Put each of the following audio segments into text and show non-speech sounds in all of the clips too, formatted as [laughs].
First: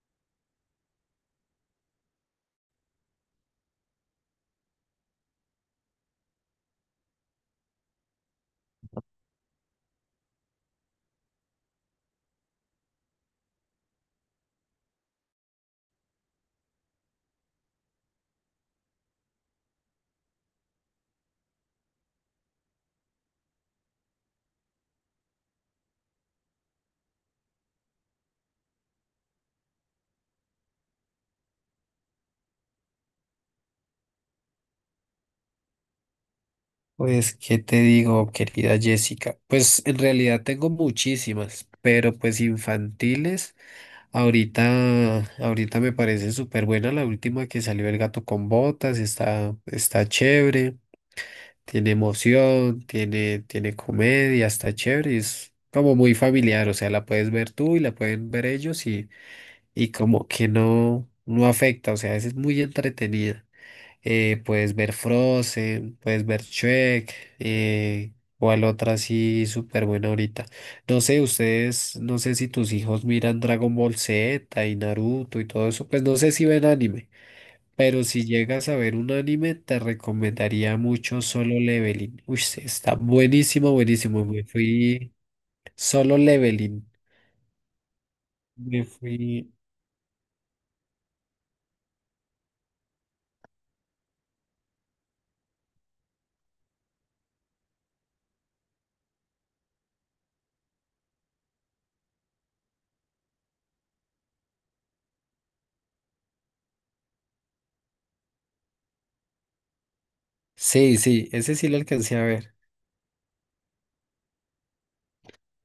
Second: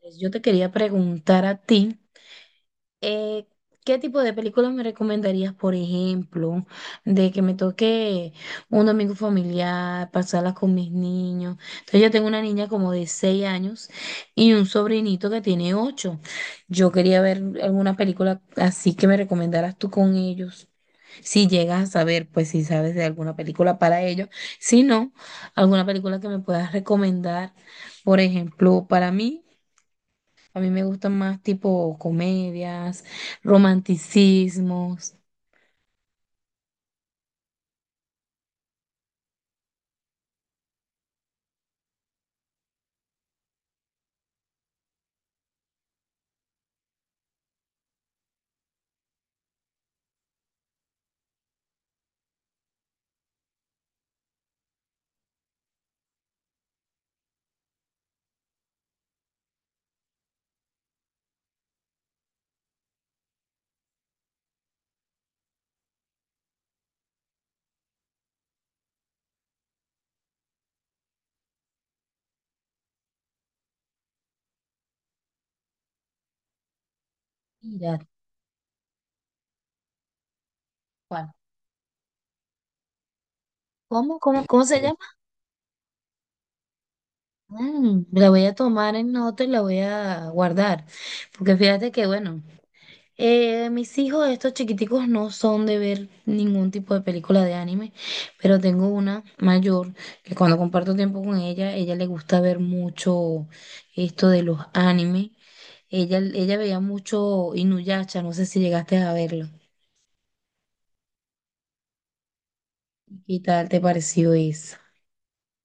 Pues yo te quería preguntar a ti, eh, ¿qué tipo de películas me recomendarías? Por ejemplo, de que me toque un domingo familiar, pasarlas con mis niños. Entonces yo tengo una niña como de 6 años y un sobrinito que tiene 8. Yo quería ver alguna película así que me recomendaras tú con ellos. Si llegas a saber, pues si sabes de alguna película para ellos. Si no, alguna película que me puedas recomendar, por ejemplo, para mí. A mí me gustan más tipo comedias, romanticismos. Pues, ¿qué te digo, querida Jessica? Pues en realidad tengo muchísimas, pero pues infantiles. Ahorita me parece súper buena la última que salió El gato con botas, está chévere, tiene emoción, tiene comedia, está chévere, es como muy familiar, o sea, la puedes ver tú y la pueden ver ellos y, como que no, no afecta, o sea, es muy entretenida. Puedes ver Frozen, puedes ver Shrek, eh, cuál otra así súper buena ahorita. No sé, ustedes, no sé si tus hijos miran Dragon Ball Z y Naruto y todo eso, pues no sé si ven anime, Mira, pero si llegas a ver un anime, te recomendaría mucho ¿cuál? Solo Leveling. Uy, sí, está buenísimo, ¿Cómo, buenísimo. Me cómo, cómo se llama? fui Solo Leveling. Mm, la voy a Me tomar en fui. nota y la voy a guardar. Porque fíjate que, bueno, mis hijos, estos chiquiticos, no son de ver ningún tipo de película de anime. Pero tengo una mayor que, cuando comparto tiempo con ella, ella le gusta ver mucho esto de los animes. Ella veía mucho Inuyasha, no sé si llegaste a verlo. Sí, sí, ese sí lo alcancé a ver. ¿Qué tal te pareció eso?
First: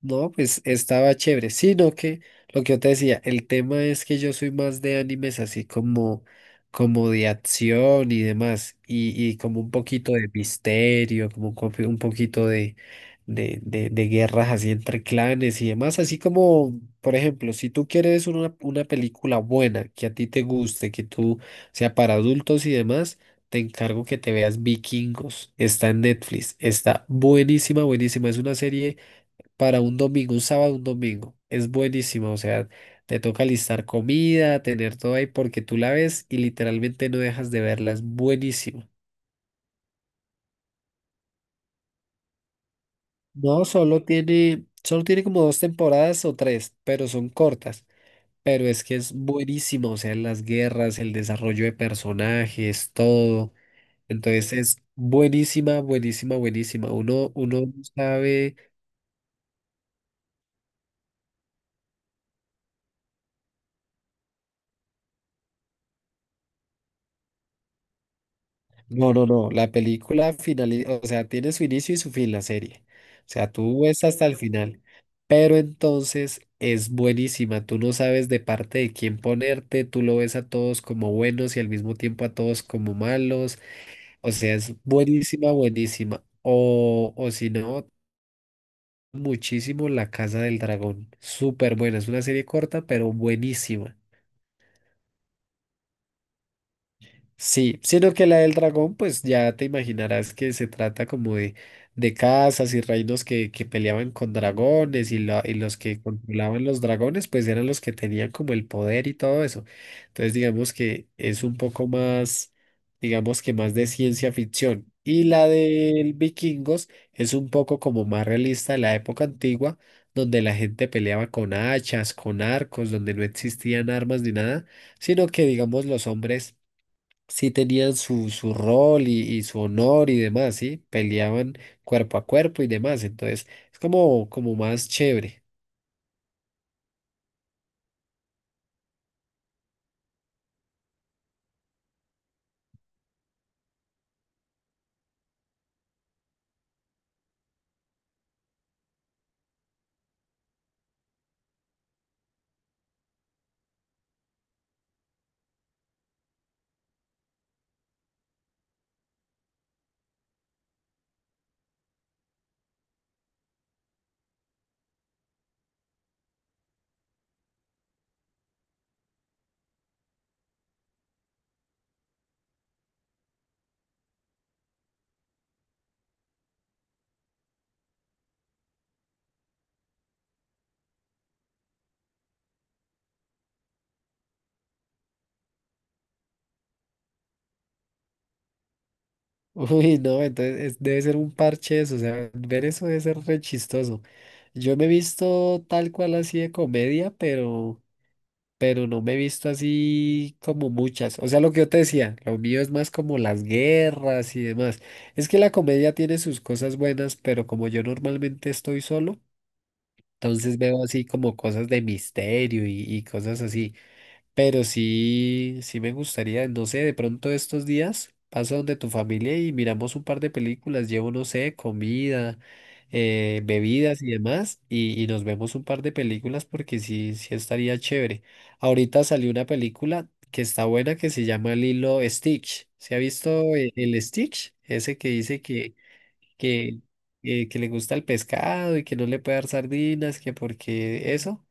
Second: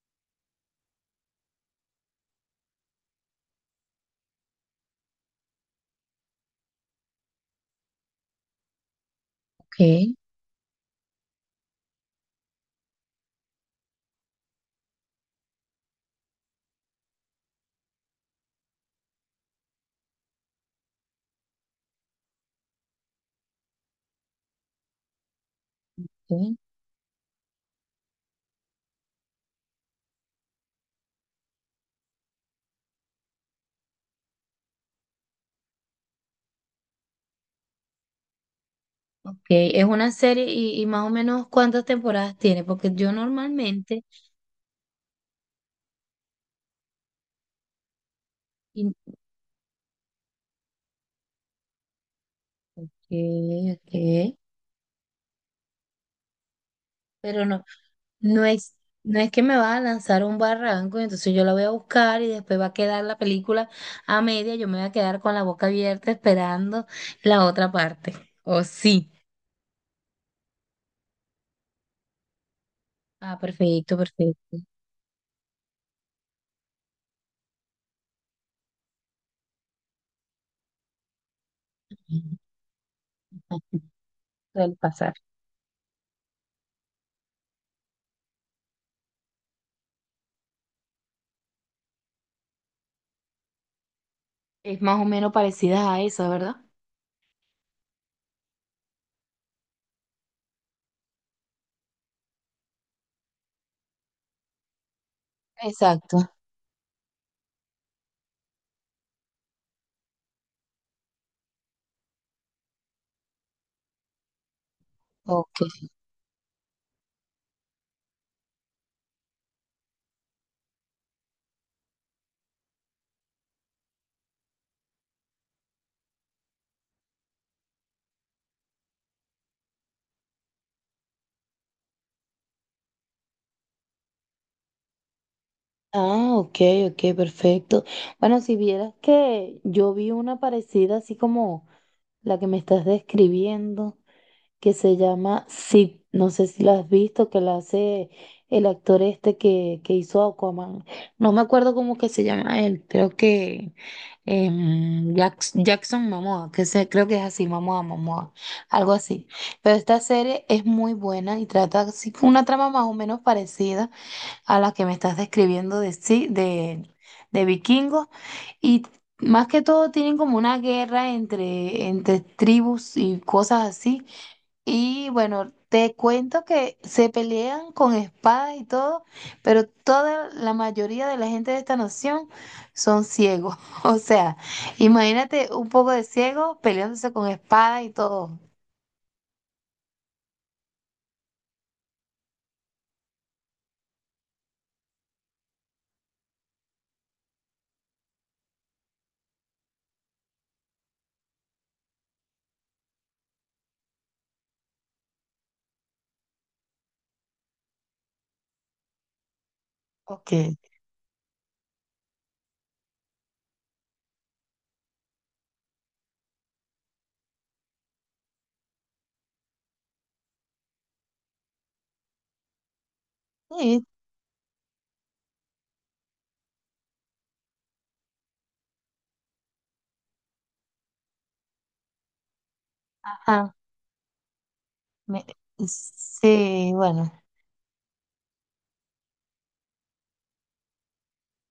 No, pues estaba chévere, sino que lo que yo te decía, el tema es que yo soy más de animes así como, como de acción y demás, y, como un Ok, poquito de misterio, como un, un poquito de, de guerras así entre clanes y demás, así como, por ejemplo, si tú quieres una película buena, que a ti te guste, que tú sea para adultos y demás, te encargo que te veas Vikingos, está en Netflix, ok, está buenísima, buenísima, es una serie para un domingo, un sábado, un domingo. Es buenísimo, o sea, te toca listar comida, tener todo ahí porque tú la ves y literalmente no dejas de verla, es buenísimo. ok. Es una serie y, más o menos ¿cuántas temporadas tiene? Porque yo No, normalmente, solo tiene como dos temporadas o tres, pero son cortas. Pero es y- que es buenísimo, o sea, las guerras, el desarrollo de personajes, ok, todo. ok, Entonces es buenísima, buenísima, buenísima. Uno, pero uno no, no no sabe. es, no es que me va a lanzar un barranco, y entonces yo la voy a buscar y después va a quedar la película a media, yo me voy a quedar con la boca abierta esperando la otra parte. ¿O sí? No, no, no. La película finaliza, o sea, tiene su inicio y su fin la serie. O Ah, sea, tú perfecto, ves hasta el perfecto. final. Pero entonces es buenísima. Tú no sabes de parte de quién ponerte. Tú lo ves a todos como buenos y al mismo tiempo a todos como malos. [laughs] O sea, Suele es pasar. buenísima, buenísima. O si no, muchísimo La Casa del Dragón. Súper buena. Es una serie corta, pero buenísima. Es más o menos parecida a esa, ¿verdad? Sí, sino que la del dragón, pues ya te imaginarás que se trata como de casas y reinos que peleaban con dragones y, y los que Exacto. controlaban los dragones, pues eran los que tenían como el poder y todo eso. Entonces, digamos que es un poco más, digamos que más de ciencia ficción. Y la Ok. del vikingos es un poco como más realista de la época antigua, donde la gente peleaba con hachas, con arcos, donde no existían armas ni nada, sino que, digamos, los hombres sí tenían su, su rol y, su honor y demás, ¿sí? Peleaban cuerpo a cuerpo y demás, entonces es como, como más chévere. Ah, ok, ok, perfecto. Bueno, si vieras que yo vi una parecida así como la que me estás describiendo, que se llama Sid, no sé si la has visto, que la hace el actor este que, hizo Aquaman. No me acuerdo cómo que se llama él, creo que Jackson Momoa, que se, creo que es así, Momoa, Momoa, algo así. Pero esta serie es muy buena y trata así con una trama más o menos parecida a las que me estás describiendo de, de vikingos. Y más que todo tienen como una guerra entre, tribus y cosas así. Y bueno, te cuento que se pelean con espadas y todo, pero toda la mayoría de la gente de esta nación son ciegos. [laughs] O sea, imagínate un poco de ciegos peleándose con espadas y todo. [laughs] Uy, no, entonces debe ser un parche eso, o sea, ver eso debe ser re chistoso. Yo me he visto tal cual así de comedia, pero no me he visto así como muchas. O sea, lo que yo te decía, lo mío es más como las guerras y demás. Es que la comedia tiene sus cosas buenas, pero como yo normalmente estoy solo, Ok. entonces veo así como cosas de misterio y, cosas así. Pero sí, sí me gustaría, no sé, de pronto estos días paso donde tu familia y miramos un par de películas. Llevo, no sé, comida, Sí, bebidas y demás. Y, nos vemos un par de películas porque sí, sí estaría chévere. Ahorita salió una película que está buena que se llama Lilo Stitch. ¿Se ha ajá. visto el Stitch? Ese que me- dice Sí, que, bueno. Que le gusta el pescado y que no le puede dar sardinas, que porque eso.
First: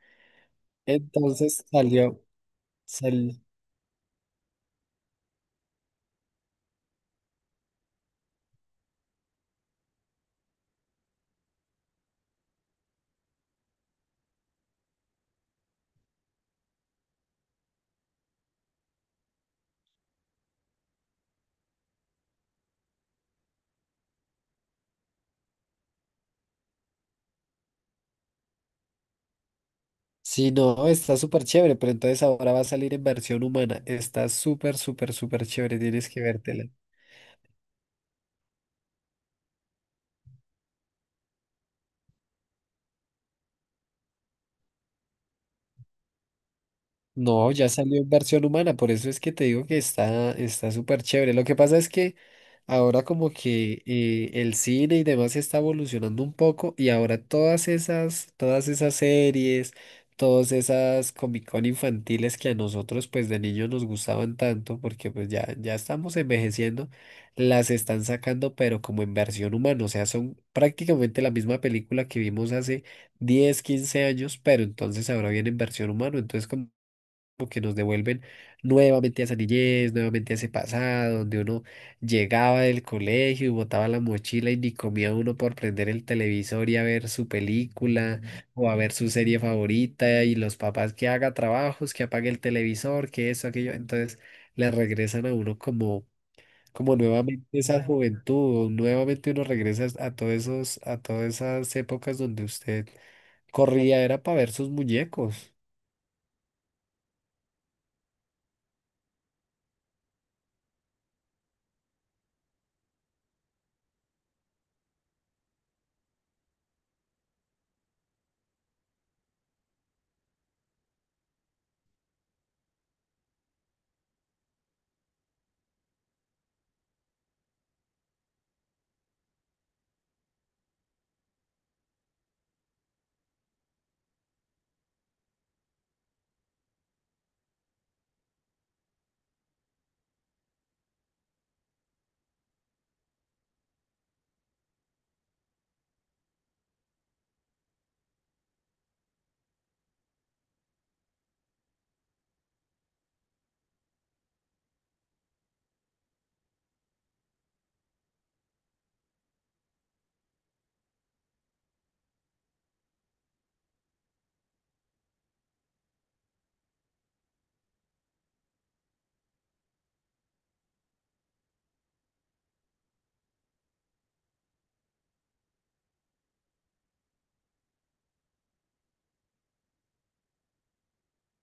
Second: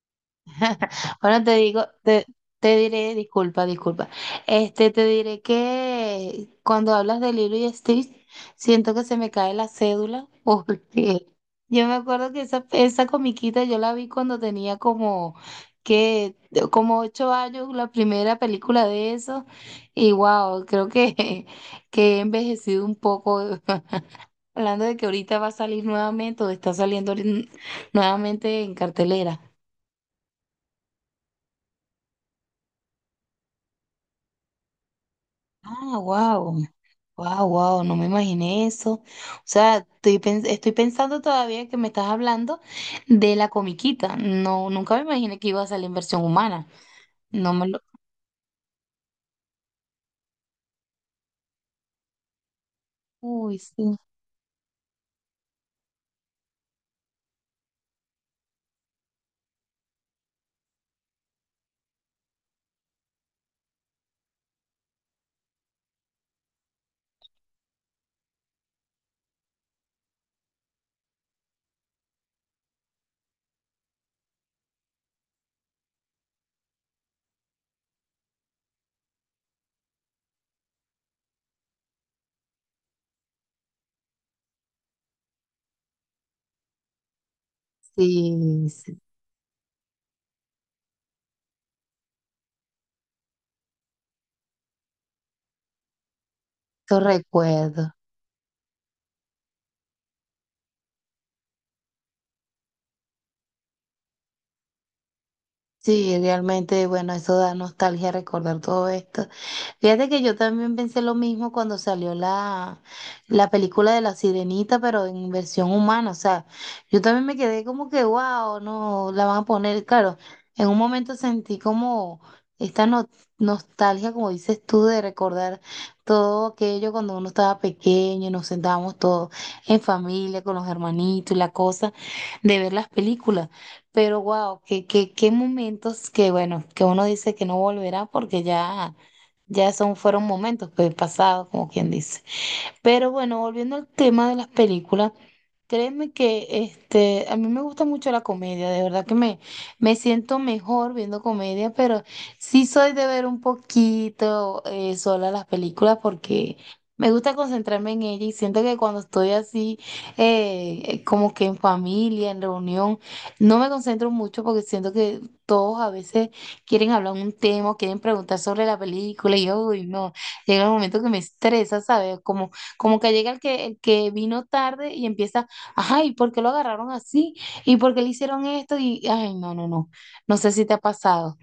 [laughs] Bueno, te Entonces digo, salió, te diré, sal- disculpa, disculpa. Este, te diré que cuando hablas de Lilo y Stitch, siento que se me cae la cédula, [laughs] porque yo me acuerdo que esa comiquita yo la vi cuando tenía como, que, como 8 años, la primera película de eso, y wow, creo que, [laughs] que he envejecido un poco. [laughs] Hablando de que ahorita va a salir nuevamente, o está saliendo ahorita nuevamente en cartelera. sí, no, está súper chévere, pero entonces ahora va a salir en versión humana. Está súper, súper, súper chévere. Ah, Tienes que wow. vértela. Wow, wow, no me imaginé eso. O sea, estoy, estoy pensando todavía que me estás hablando de la comiquita. No, nunca me imaginé que iba a salir en versión humana. No, No me ya lo. salió en versión humana, por eso es que te digo que está está súper chévere. Lo que pasa es que ahora como Uy, que sí, el cine y demás está evolucionando un poco y ahora todas esas series, todas esas Comic Con infantiles que a nosotros pues de niños nos gustaban tanto porque pues ya, ya estamos envejeciendo, las están sacando pero como en versión humana, o sea, son prácticamente la misma película que vimos hace 10, 15 años, pero entonces ahora viene en versión humana, entonces como como que nos devuelven nuevamente a esa niñez, nuevamente a ese pasado, donde uno llegaba del colegio y botaba la mochila y ni comía uno por prender el televisor y a ver su película sí, o a ver sí, su serie favorita y los papás que haga trabajos, que apague el televisor, que eso, aquello. Entonces le regresan a uno como, como lo nuevamente esa recuerdo. juventud, o nuevamente uno regresa a todos esos, a todas esas épocas donde usted corría, era para ver sus muñecos. Sí, realmente, bueno, eso da nostalgia recordar todo esto. Fíjate que yo también pensé lo mismo cuando salió la, película de La Sirenita, pero en versión humana. O sea, yo también me quedé como que, wow, no, la van a poner, claro, en un momento sentí como esta no- nostalgia, como dices tú, de recordar todo aquello cuando uno estaba pequeño y nos sentábamos todos en familia, con los hermanitos y la cosa, de ver las películas. Pero wow, qué momentos. Que bueno, que uno dice que no volverá, porque ya, fueron momentos pues pasados, como quien dice. Pero bueno, volviendo al tema de las películas. Créeme que, este, a mí me gusta mucho la comedia, de verdad que me siento mejor viendo comedia, pero sí soy de ver un poquito, sola, las películas, porque me gusta concentrarme en ella y siento que cuando estoy así, como que en familia, en reunión, no me concentro mucho, porque siento que todos a veces quieren hablar un tema, o quieren preguntar sobre la película y yo, uy, no, llega un momento que me estresa, ¿sabes? Como, como que llega el que vino tarde y empieza... Ajá, ¿y por qué lo agarraron así? ¿Y por qué le hicieron esto? Y ay, no, no, no. No sé si te ha pasado.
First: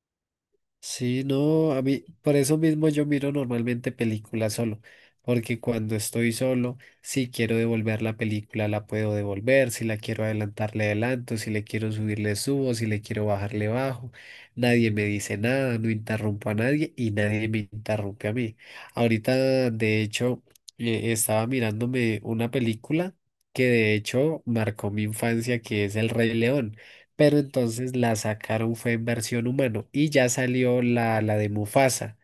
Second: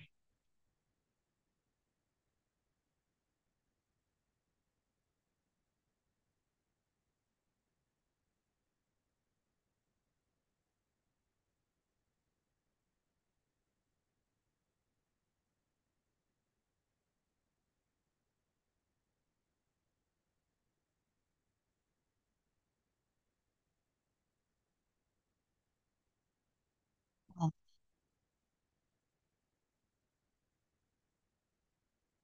Sí, no, a mí, por eso mismo yo miro normalmente películas solo, porque cuando estoy solo, si quiero devolver la película, la puedo devolver, si la quiero adelantar, le adelanto, si le quiero subir, le subo, si le quiero bajar, le bajo, nadie me dice nada, no interrumpo a nadie y nadie me interrumpe a mí. Ahorita, de hecho, estaba mirándome una película que de hecho marcó mi infancia, que es El Rey León, pero entonces la sacaron fue en versión humano y ya salió la, la de Mufasa,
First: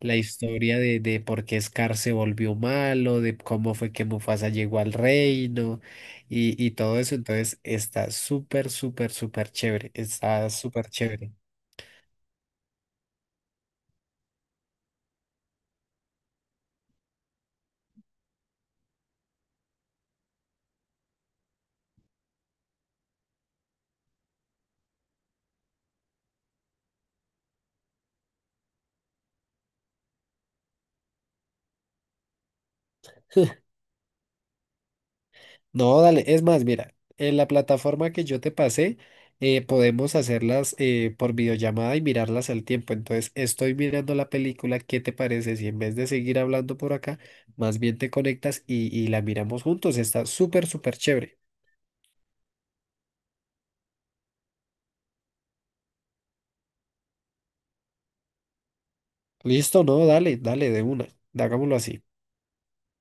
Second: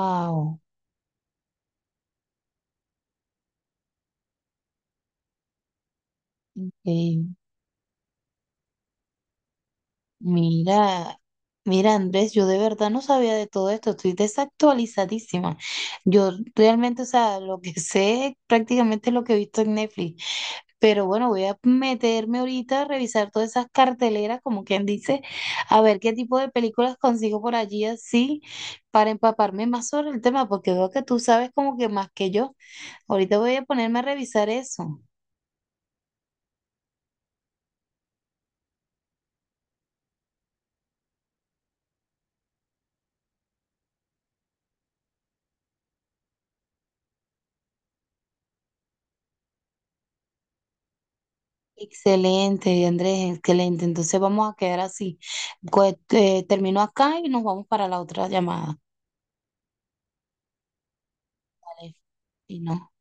la historia de por qué Scar se volvió malo, de cómo fue que Mufasa llegó al reino y, todo eso. Entonces está súper, súper, súper chévere, está súper Mira, chévere. mira, Andrés, yo de verdad no sabía de todo esto. Estoy desactualizadísima. Yo realmente, o sea, lo que sé prácticamente es lo que he visto en Netflix. Pero bueno, voy a meterme ahorita a revisar todas esas carteleras, como quien dice, a ver qué tipo de películas consigo por allí así, para empaparme más sobre el tema, porque veo que tú sabes como que más que yo. Ahorita voy a ponerme a revisar eso. No, dale, es más, mira, en la plataforma que yo te pasé, podemos hacerlas por videollamada y mirarlas al tiempo. Entonces, estoy mirando la película, ¿qué te parece si en vez de seguir hablando por acá, más bien te conectas y, la miramos juntos? Está súper, súper chévere. Excelente, Andrés, excelente. Entonces vamos a quedar así. Pues, termino acá y nos vamos para la otra llamada. Listo, no, dale, dale, de una, hagámoslo Vale. así. Y no.